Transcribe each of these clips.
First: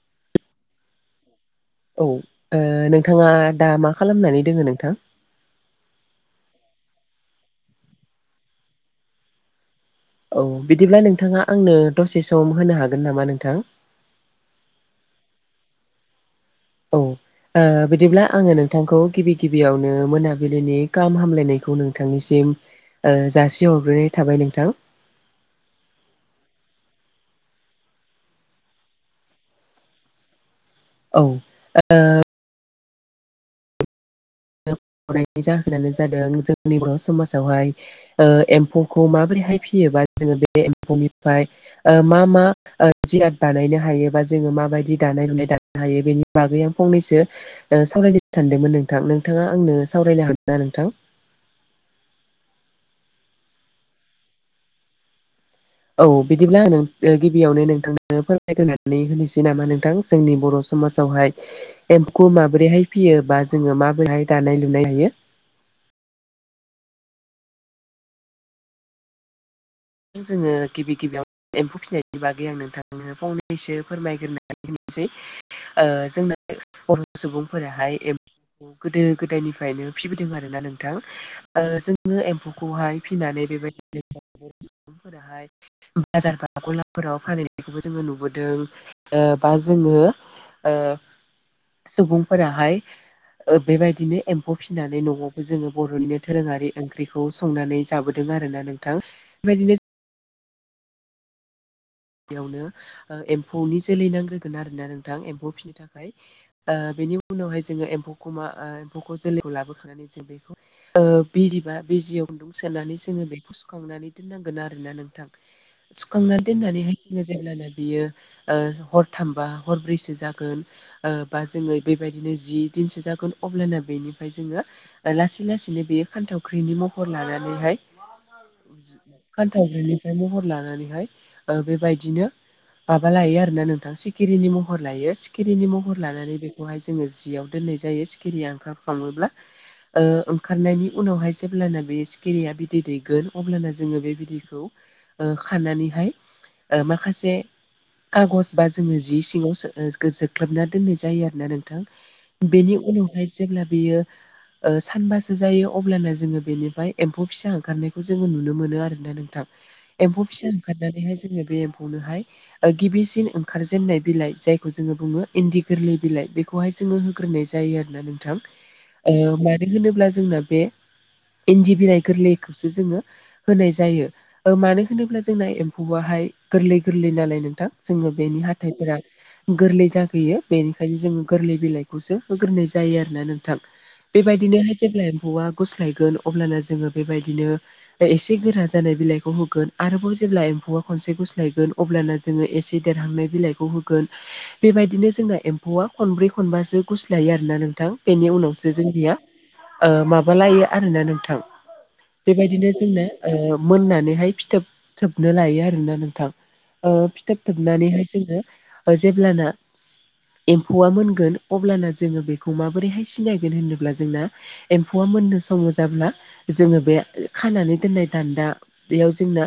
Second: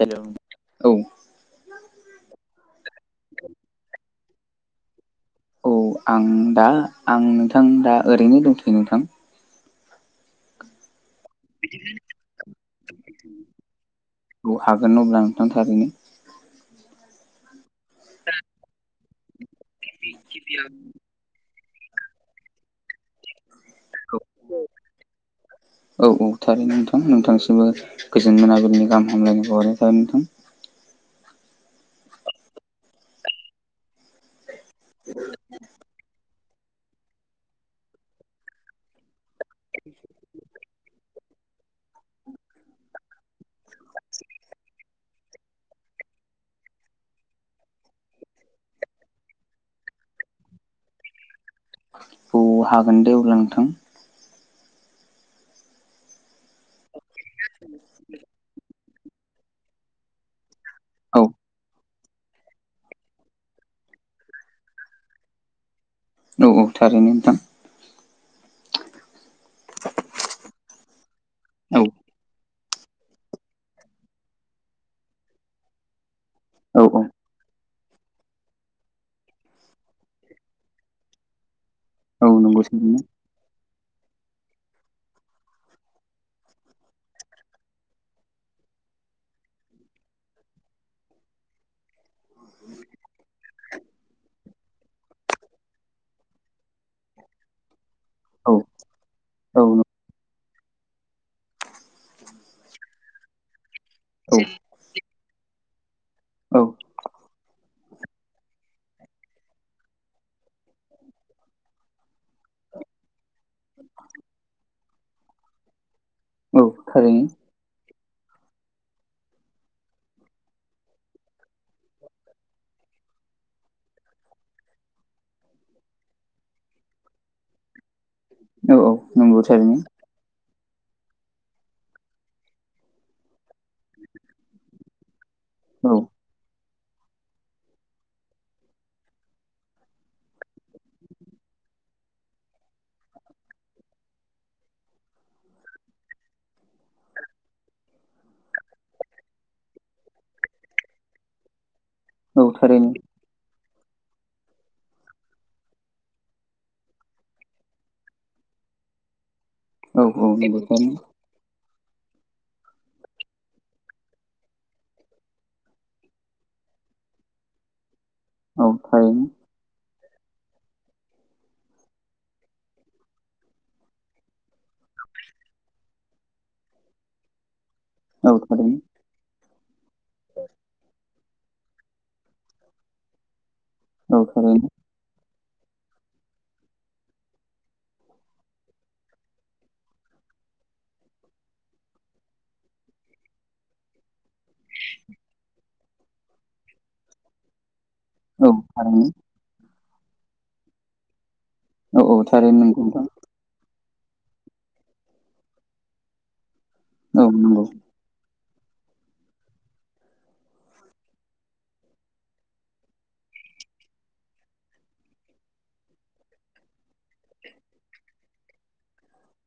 हेल' औ औ ओ नोंथाङा दा मा खालामनानै दोङो नोंथां? औ आं दा आं नोंथां दा ओरैनो दंथैयो नोंथां। औ बिदिब्ला नोंथाङा आंनो दसे सम होनो हागोन नामा नोंथां? औ हागोन अब्ला नोंथां थारैनो औ ओ बिदिब्ला आङो नोंथांखौ गिबि गिबियावनो मोनाबिलिनि गाहामलायनायखौ नोंथांनिसिम जासिहरग्रोनाय थाबाय नोंथां। औ औ थारै नोंथां नोंथांसिबो गोजोन मोनाबिनि गाहामलायनायखौ हरनाय थाबाय नोंथां। औ ओ जाहोनानो जादों जोंनि बर' समाजावहाय एम्फौखौ माबोरै हाय फिसियोबा जोङो बे एम्फौनिफ्राय ओ मा मा जियाद बानायनो हायो बा जोङो माबायदि दानाय लुनाय दानो हायो बेनि बागै आं फंनैसो सावरायनो सानदोंमोन नोंथां नोंथाङा आंनो सावरायनो हागोन ना नोंथां हागोन दे अब्ला नोंथां औ बिदिब्ला गिबियावनो नोंथांनो फोरमायग्रानै होनोसै नामा नोंथां जोंनि बर' स औ समाजावहाय एम्फौ माबोरैहाय फियोबा जोङो माबोरैहाय दानाय लुनाय हायो? औ औ थारैनो नोंथां जोङो गिबि गिबियाव एम्फौ औ फिसिनायनि बागै आं नोंथां आङो फंनैसो फोरमायग्रोना होनोसै जोंना औ बर' सुबुं फोराहाय एम्फौखौ गोदो गोदायनिफ्रायनो फिबोदों आरोना नोंथां नोङो औ औ नंगौ एम्फौखौहाय थारैनो फिनानै बेबायदिनो [unintelligible] बाजार बा गलाफोराव फानहैनायखौबो जोङो नुबोदों बा जोङो ओ सुबुंफोराहाय बेबायदिनो एम भ फिसिनानै न'आवबो जोङो बर'निनो दोरोङारि ओंख्रिखौ संनानै जाबोदों औ आरोना नोंथां। बेबायदिनो औ बेयावनो ओ एम्फौनि जोलै नांग्रोगोन आरोना नोंथां एम्फौ फिसिनो थाखाय बेनि उनावहाय जोङो एम्फौखौ मा ओ एम्फौखौ जोलैखौ लाबोखांनानै जों बेखौ ओ बिजिबा बिजियाव गुन्दुं सोनानै जोङो बेखौ सुखांना नानै दोननांगोन आरोना नोंथां सुखांना औ दोननानैहाय थारैनो होमब्लाना बियो ओ हरथामबा हरब्रैसो जागोन। ओ बा जोङो बेबायदिनो जि दिनसो जागोन अब्लाना बेनिफ्राय जोङो लासै लासै बेयो फान्थावख्रिनि महर लानानैहाय औ औ नंगौ थारैनो फान्थावग्रिनिफ्राय महर लानानैहाय ओ बे बेबायदिनो माबा लायो आरोना नोंथां सिखिरिनि महर लायो सिखिरिनि औ महर लानानै बेखौहाय जोङो जियाव दोननाय जायो सिखिरिया ओंखार खाङोब्ला ओ ओंखारनायनि उनावहाय जेब्लाना बे सिखिरिया बिदै दैगोन अब्लाना जोङो बे बिदैखौ ओ खानानैहाय ओ माखासे कागज बा जोङो जि सिङाव सो जोख्लोबना दोननाय जायो आरोना औ नोंथां। बेनि थारैनो उनावहाय जेब्ला बेयो ओ सानबासो जायो अब्लाना जोङो बेनिफ्राय एम्फौ फिसा ओंखारनायखौ जोङो नुनो मोनो आरोना नों औ एम्फौ औ फिसा नंगौ थारैनो ओंखारनानैहाय जोङो बे एम्फौनोहाय गिबिसिन ओंखारजेननाय बिलाइ जायखौ जोङो बुङो इन्दि गोरलै बिलाइ बे खौहाय जोङो होग्रोनाय जायो आरोना नोंथां ओ होनोब्ला जोंना बे इन्दि बिलाइ गोरलैखौसो जोङो होनाय जायो। ओ मानो होनोब्ला जोंना एम्फौआहाय गोरलै गोरलै नालाय नोंथां जोङो औ थारैनो औ बेनि थारैनो हाथाइफोरा गोरलै जागोयो बेनिखायनो जोङो गोरलै बिलाइखौसो होग्रोनाय जायो आरोना नोंथां। औ थारैनो बेबायदिनोहाय जेब्ला एम्फौआ गुस्लायगोन अब्लानो जोङो बेबायदिनो एसे गोरा जानाय बिलाइखौ होगोन आरोबाव जेब्ला एम्फौआ खनसे गुस स्लायगोन अब्लानो जोङो एसे देरहांनाय बिलाइखौ होगोन बेबायदिनो जोंना एम्फौआ खनब्रै खनबासो गुस्लायो आरोना नोंथां बेनि औ उनावसो थारैनो जोंनिया ओ माबालायो आरोना नोंथां औ औ थारैनो बेबायदिनो नंगौ नोंथां जोंनो ओ मोननानैहाय फिथोब थोबनो लायो आरोना नोंथां। ओ औ फिथोब नंगौ थोबनानैहाय जोङो जेब्लाना एम्फौआ मोनगोन अब्लाना जोङो बेखौ माबोरैहाय सिनायगोन होनोब्ला जोंना एम्फौआ मोननो सङो जाब्ला जोङो बे खानानै दोननाय दान्दा बेयाव जोंना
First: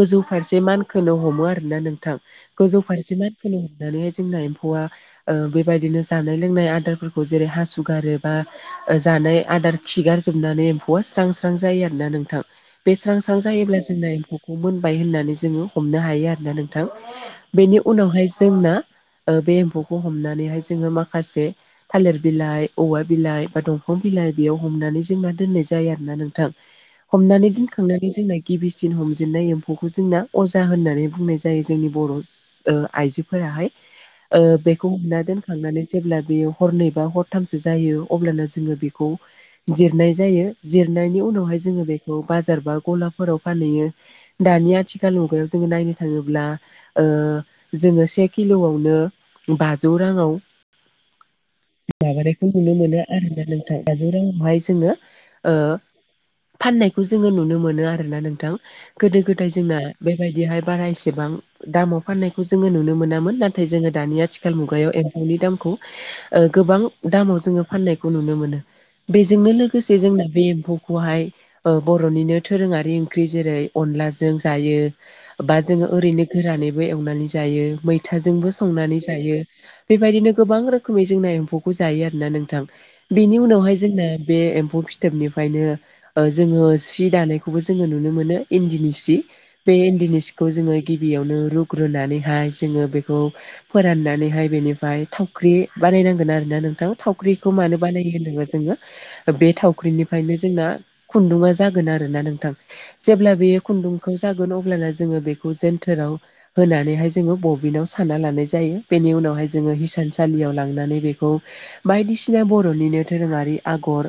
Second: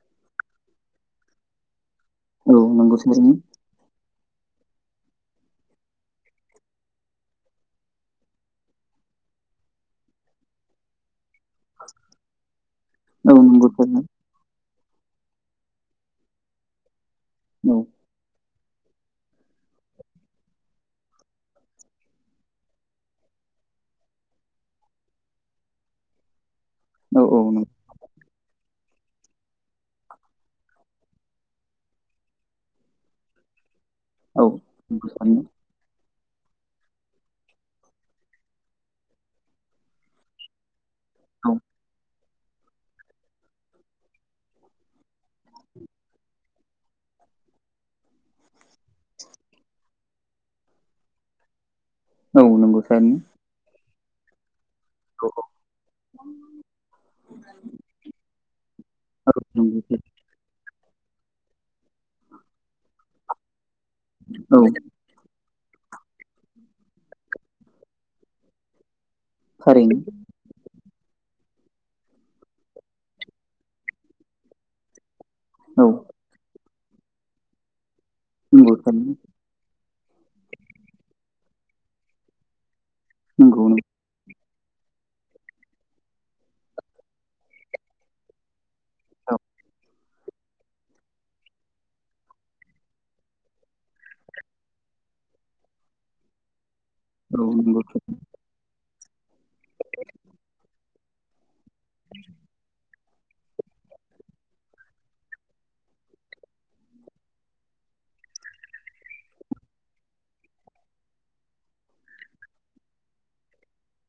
गोजौ फारसे मान खोनो हमो आरोना नोंथां औ गोजौ नंगौ फारसे थारैनो मानखोनो हमनानैहाय जोंना एम्फौआ ओ बेबायदिनो जानाय लोंनाय आदारफोरखौ जेरै हासु गारोबा जानाय आदार खिगार जोबनानै एम्फौआ स्रां स्रां जायो आरोना नोंथां बे स्रां स्रां औ नंगौ जायोब्ला थारैनो जोंना एम्फौखौ मोनबाय होननानै जोङो हमनो हायो आरोना नोंथां बेनि औ उनावहाय जोंना बे एम्फौखौ हमनानैहाय जोङो माखासे थालिर बिलाइ औवा बिलाइ बा दंफां बिलाइ बेयाव हमनानै जोंना दोननाय जायो आरोना नोंथां। औ औ हमनानै दोनखांनानै जोंना गिबिसिन हमजेननाय एम्फौखौ जोंना अजा होननानै बुंनाय जायो जोंनि बर' ओ आइजोफोराहाय। ओ नंगौ बेखौ औ नंगौ हमना थारैनो दोनखांनानै जेब्ला बेयो हरनैबा हरथामसो जायो अब्लानो जोङो बेखौ जिरनाय जायो। जिरनायनि उनावहाय औ जोङो बेखौ बाजार बा गलाफोराव फानहैयो दानि आथि खाल मुगायाव जोङो नायनो थाङोब्ला ओ जोङो से किल'आवनो बाजौ राङाव औ माबानायखौ नुनो नंगौ मोनो थारैनो आरोना नोंथां बाजौ राङावहाय जोङो ओ फाननायखौ जोङो नुनो मोनो आरोना नोंथां गोदो गोदाय जोंना। नंगौ बेबायदिहाय बारा एसेबां दामाव फाननायखौ जोङो नुनो मोनामोन। नाथाय जोङो दानि आथिखाल थारैनो। औ मुगायाव एम्फौनि दामखौ ओ गोबां दामाव जोङो फाननायखौ नुनो मोनो। बेजोंनो लोगोसे थारैनो जोंना बे एम्फौ बेखौहाय बर'निनो दोरोङारि ओंख्रि जेरै अनलाजों जायो। बा जोङो औ ओरैनो गोरानैबो एवनानै जायो मैथाजोंबो नंगौ संनानै थारैनो जायो। बेबायदिनो गोबां रोखोमै जोंना एम्फौखौ जायो आरो ना नोंथां। बिनि नंगौ नंगौ उनावहाय जोंना बे एम्फौ फि थोबनिफ्रायनो ओ जोङो सि दानायखौबो जोङो नुनो मोनो इन्दिनि सि। औ बे इन्दिनिसखौ जोङो गिबियावनो रुग्रोनानैहाय जोङो बेखौ फोराननानैहाय बेनिफ्राय थावख्रि बानायनांगोन आरोना नोंथां। औ थावख्रिखौ मानो नंगौ बानायो होन जोङो बे थावख्रिनिफ्रायनो जोंना खुन्दुंङा जागोन आरोना नोंथां। जेब्ला बेयो खुन्दुंखौ जागोन अब्लाना जोङो बेखौ जेन्थोराव होनानैहाय जोङो बबिनाव साना लानाय जायो बेनि उनावहाय जोङो हिसानसालियाव लांनानै बेखौ बायदिसिना बर'निनो धोरोङारि आगर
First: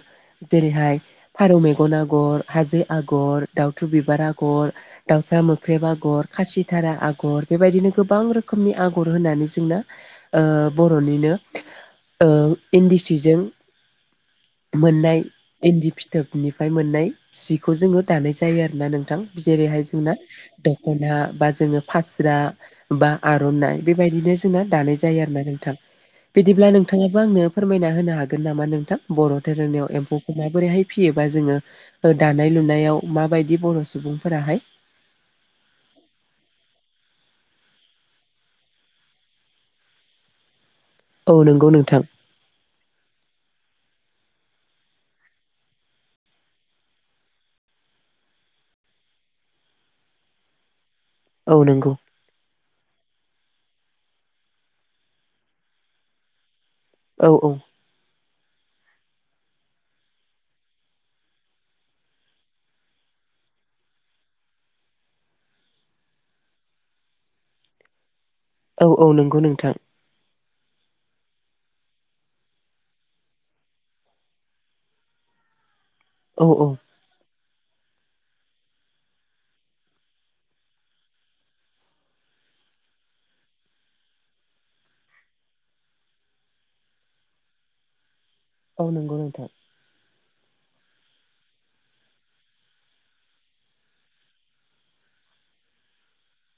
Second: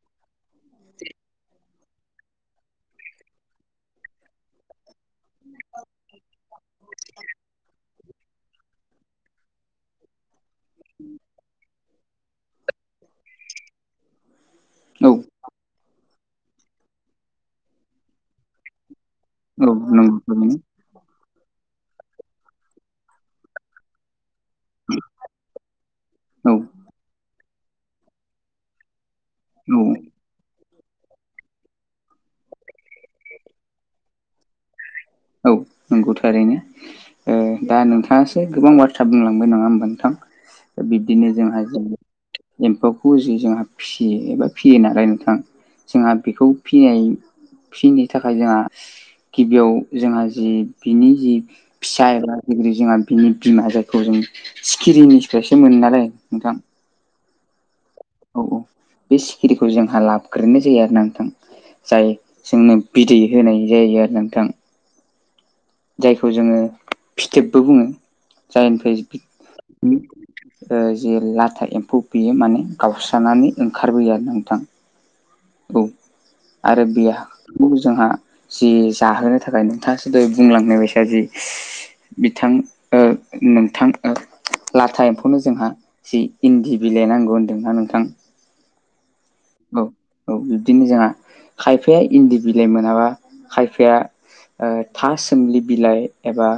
जेरैहाय फारौ मेगन आगर, हाजो आगर, दाउथु बिबार आगर। दाउसा मोख्रेब आगर खासिथारा आगर बेबायदिनो गोबां रोखोमनि आगर होनानै जोंना ओ बर'निनो ओ इन्दि सिजों थारैनो। मोननाय औ इन्दि फिथोबनिफ्राय मोननाय सिखौ जोङो दानाय जायो आरो ना नोंथां। औ जेरैहाय जोंना नंगौ थारैनो औ दख'ना बा जोङो फास्रा बा आर'नाय बेबायदिनो दानाय जायो आरोना नोंथां। बिदिब्ला नोंथांआबो आंनो फोरमायना होनो हागोन नामा नोंथां बर' धोरोमनियाव एम्फौ माबोरैहाय फियोबा जोङो ओ दानाय लुनायाव माबायदि बर' सुबुंफोराहाय नंगौथारैनो। ओ दा नोंथाङासो गोबां बाथ्रा बुंलांबाय नङा होमबा नोंथां? बिब्दिनो औ जोंहा नंगौ नोंथां [unintelligible] एम्फौखौ जि जोंहा फियो एबा फियो नालाय नोथां। जोंहा बेखौ फिनाय फिनो थाखाय जोंहा गिबियाव जोंहा जि बिनि जि औ नंगौ फिसा एबा जोंहा बिनि बिमा जायखौ जों सिखिरिनिसफ्रायसो मोनो नालाय नोंथां? औ-औ। औ-औ बे सिखिरिखौ जोंहा लाबग्रोनाय जायो आरो नोंथां। जाय जोंनो बिदै होनाय जायो आरो नोंथां। जायखौ जोङो फिथोबबो बुङो औ जायनिफ्राय औ नंगौ नोंथां ओ जे लाथा एम्फौ बेयो माने गावस्रानानै ओंखारबोयो आरो नोंथां। औ औ औ आरो बेहा जोंहा जि जाहोनो थाखाय नोंथाङासो दहाय बुंलांनाय बायसा जि बिथां ओ नोंथां ओ लाथा एम्फौनो जोंहा जि इन्दि बिलाइ नांगौ होन्दोंना नोंथां? औ नंगौ नोंथां। औ-औ बिब्दिनो जोंहा खायफाया इन्दि बिलाइ मोनाबा खायफाया ओ था सोमलि बिलाइ एबा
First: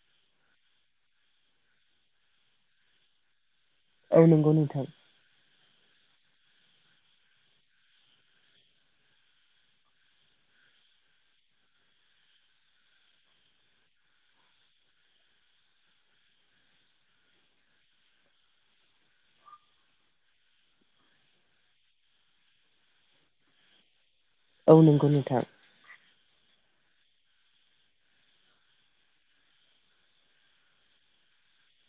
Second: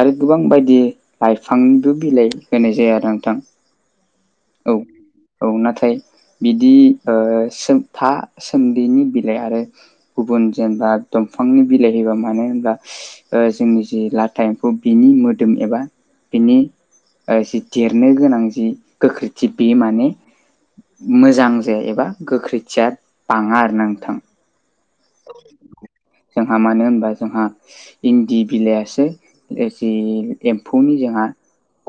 आरो गोबां बायदि लाइफांनिबो बिलाइ होनाय जाया आरो नोंथां। औ नंगौ औ नोंथां। औ नाथाय बिदि ओ सोम था सोमब्लिनि बिलाइ आरो गुबुन जेनबा दंफांनि बिलाइ होयोबा मानो होनब्ला ओ जोंनि जि लाटा एमखौ बिनि मोदोम एबा बिनि ओ जि देरनो गोनां जि गोख्रैथि बे माने मोजां जाया एबा गोख्रैथिया बाङा आरोना नोंथां। औ नंगौ नोंथां। जोंहा मानो होनबा जोंहा इन्दि बिलाइयासो जि एम्फौनि जोंहा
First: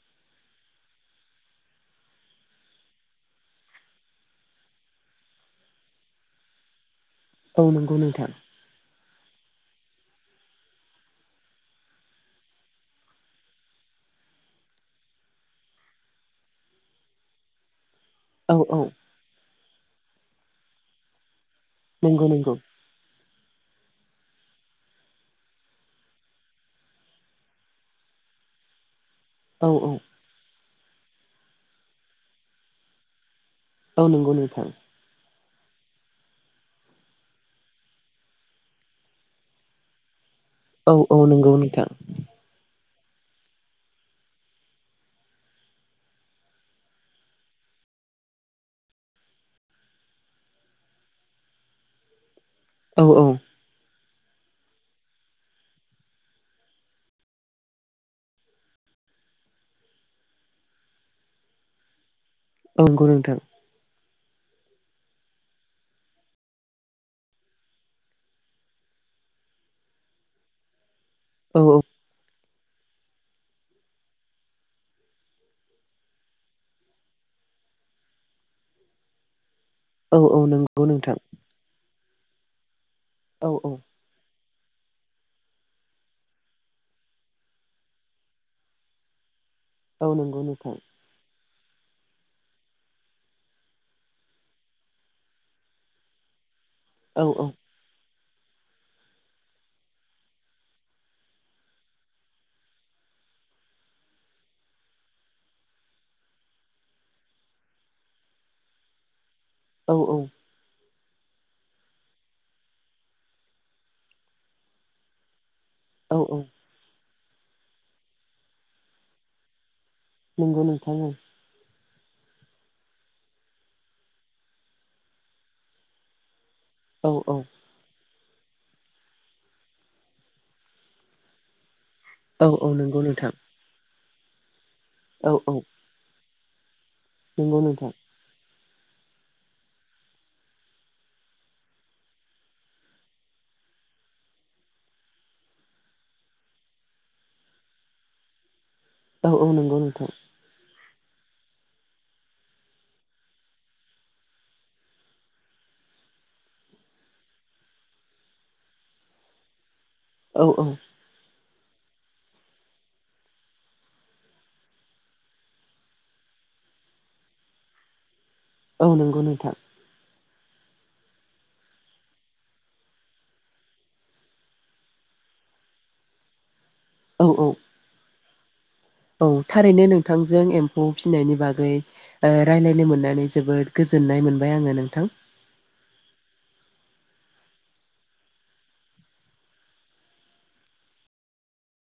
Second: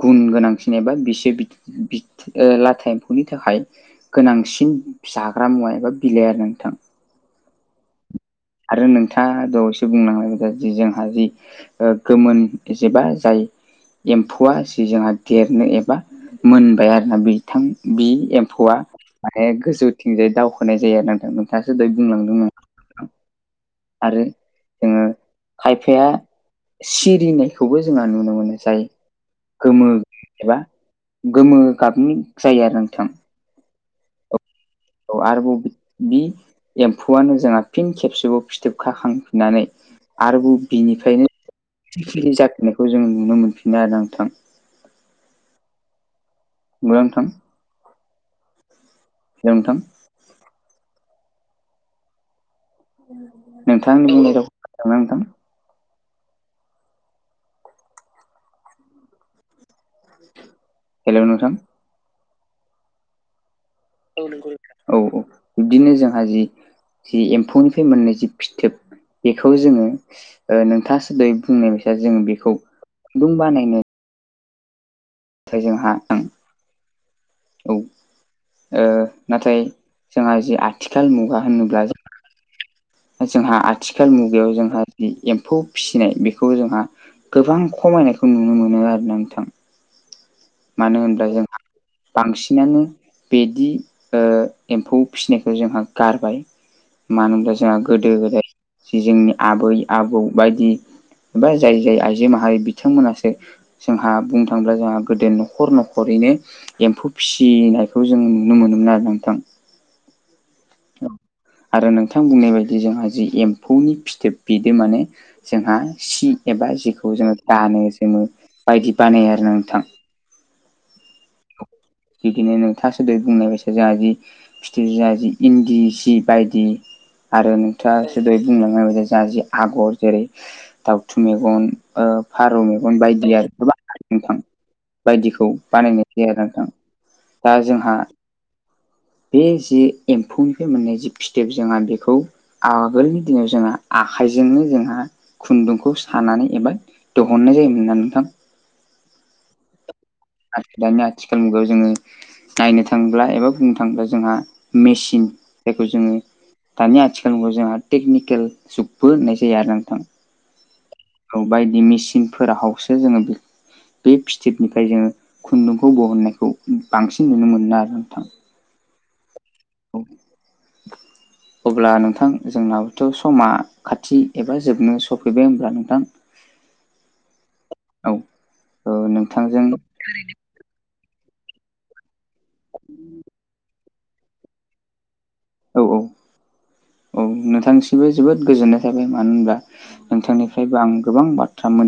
गुन गोनांसिन एबा बिसोर बि बि ओ लाथा एम्फौनि थाखाय। गोनांसिन जाग्रा मुवा एबा बिलाइ आरो नोंथां। औ नंगौ नोंथां। आरो नोंथाङा दहायसो बुंलांनाय बादि जोंहा जि ओ गोमोन जेबा जाय एम्फौआ जि जोंहा देरनो एबा मोनबाय आरो ना बिथां बे औ एम्फौआ औ माने गोजौथिंजाय दावखोनाय जायो आरो नोंथां। नोंथाङाजे दहाय नंगौ बुंलांदोंमोन। नंगौ आरो जोङो खायफाया सिरिनायखौबो जोंहा नुनो मोनो जाय औ गोमो औ एबा गोमो गाबनि जायो आरो नोंथां। औ नंगौ नोंथां। औ आरोबाव बि एम्फौआनो जोंहा फिन खेबसेबाव फिथोब खाखांफिननानै आरोबाव औ औ बिनिफ्रायनो नंगौ नोंथां सिखिरि जाफिन्नायखौ जों नुनो मोनफिनो आरोना नोंथां। नंगौ नोंथां। हेलौ नोंथां। औ औ नोंथांनि मा नोंथां हेलौ नोंथां। नंगौ नोंथां। औ औ बिब्दिनो जोंहा जि जि एम्फौनिफ्राय मोननाय जि फिथोब बेखौ जोङो ओ नोंथाङासो दहाय औ बुंनाय औ बायसा जों बेखौ खुन्दुं बानायनो नाथाय जोंहा औ ओ नाथाय औ जोंहा जे नंगौ आथिखाल नोंथां मुगा होनोब्ला जों औ जोंहा औ आथिखाल मुगायाव जोंहा जि एम्फौ फिसिनाय बेखौ जोंहा गोबां खमायनायखौ नुनो मोनो आरोना नोंथां। औ नंगौ नोंथां। मानो होनब्ला जोंहा बांसिनानो बिदि एम्फौ फिसिनायखौ जोंहा गारबाय। मानो होनब्ला जोंहा गोदो गोदाय जि जोंनि आबै आबौ बायदि एबा जाय जाय आइजो माहारि बिथांमोनहासो जोंहा बुंनो थाङोब्ला जोंहा गोदो न'खर न'खरैनो एम्फौ फिसिनायखौ जों नुनो मोनोमोन आरोना नोंथां। औ औ आरो नोंथां बुंनाय बायदि जोंहा जि एम्फौनि फिथोब बिदो माने जोंहा सि एबा जिखौ जोङो दानो जोमो बायदि बानायो आरो ना नोंथां। नंगौ नोंथां औ। बिदिनो नोंथां सोदो बुंनाय बायसा जोंहा जि फिथोब जोंहा जि इन्दि सि बायदि औ आरो नोंथाङा एसे दहाय बुंलांनाय बादि जोंहा जि आगर जेरै दाउथु मेगन ओ औ औ फारौ मेगन नंगौ बायदि नोंथां आरो गोबां नोंथां औ बायदिखौ औ बानायनाय आरोना नोंथां नंगौ दा नोंथां जोंहा बे जि एम्फौनिफ्राय मोननाय जि फिथोब जोंहा बेखौ आगोलनि दिनाव जोंहा आखाइजोंनो जोंहा खुन्दुंखौ सानानै एबा दिहुननाय जायोमोनना नोंथां। औ औ नंगौ नोंथां। आ दानि आथिखाल मुगायाव जोङो नायनो थांब्ला एबा बुंनो थाङोब्ला जोंहा मेचिन जायखौ जोङो दानि आथिखाल मुगाखौ जोंहा टेकनिकेल जुगबो होननाय जायो आरोना नोंथां। औ औ औ बायदि मिसिनफोर हावसो जोङो बे बे फिथोबनिफ्राय जोङो खुन्दुंखौ बहननायखौ बांसिन नुनो मोनो आरो नोंथां औ नोंगौ नोंथां औ अब्ला नोंथां जोंनाबोथ' समा खाथि एबा जोबनो सफैबाय होमब्ला नोंथां औ औ औ ओ औ नोंथांजों थारैनो नोंथांजों एम्फौ फिनायनि बागै रायज्लायनो मोननानै जोबोद गोजोननाय मोनबाय आङो नोंथां औ औ औ नोंथांसिबो जोबोद गोजोननाय थाबाय मानो होनब्ला नोंथांनिफ्रायबो आं गोबां बाथ्रा मोन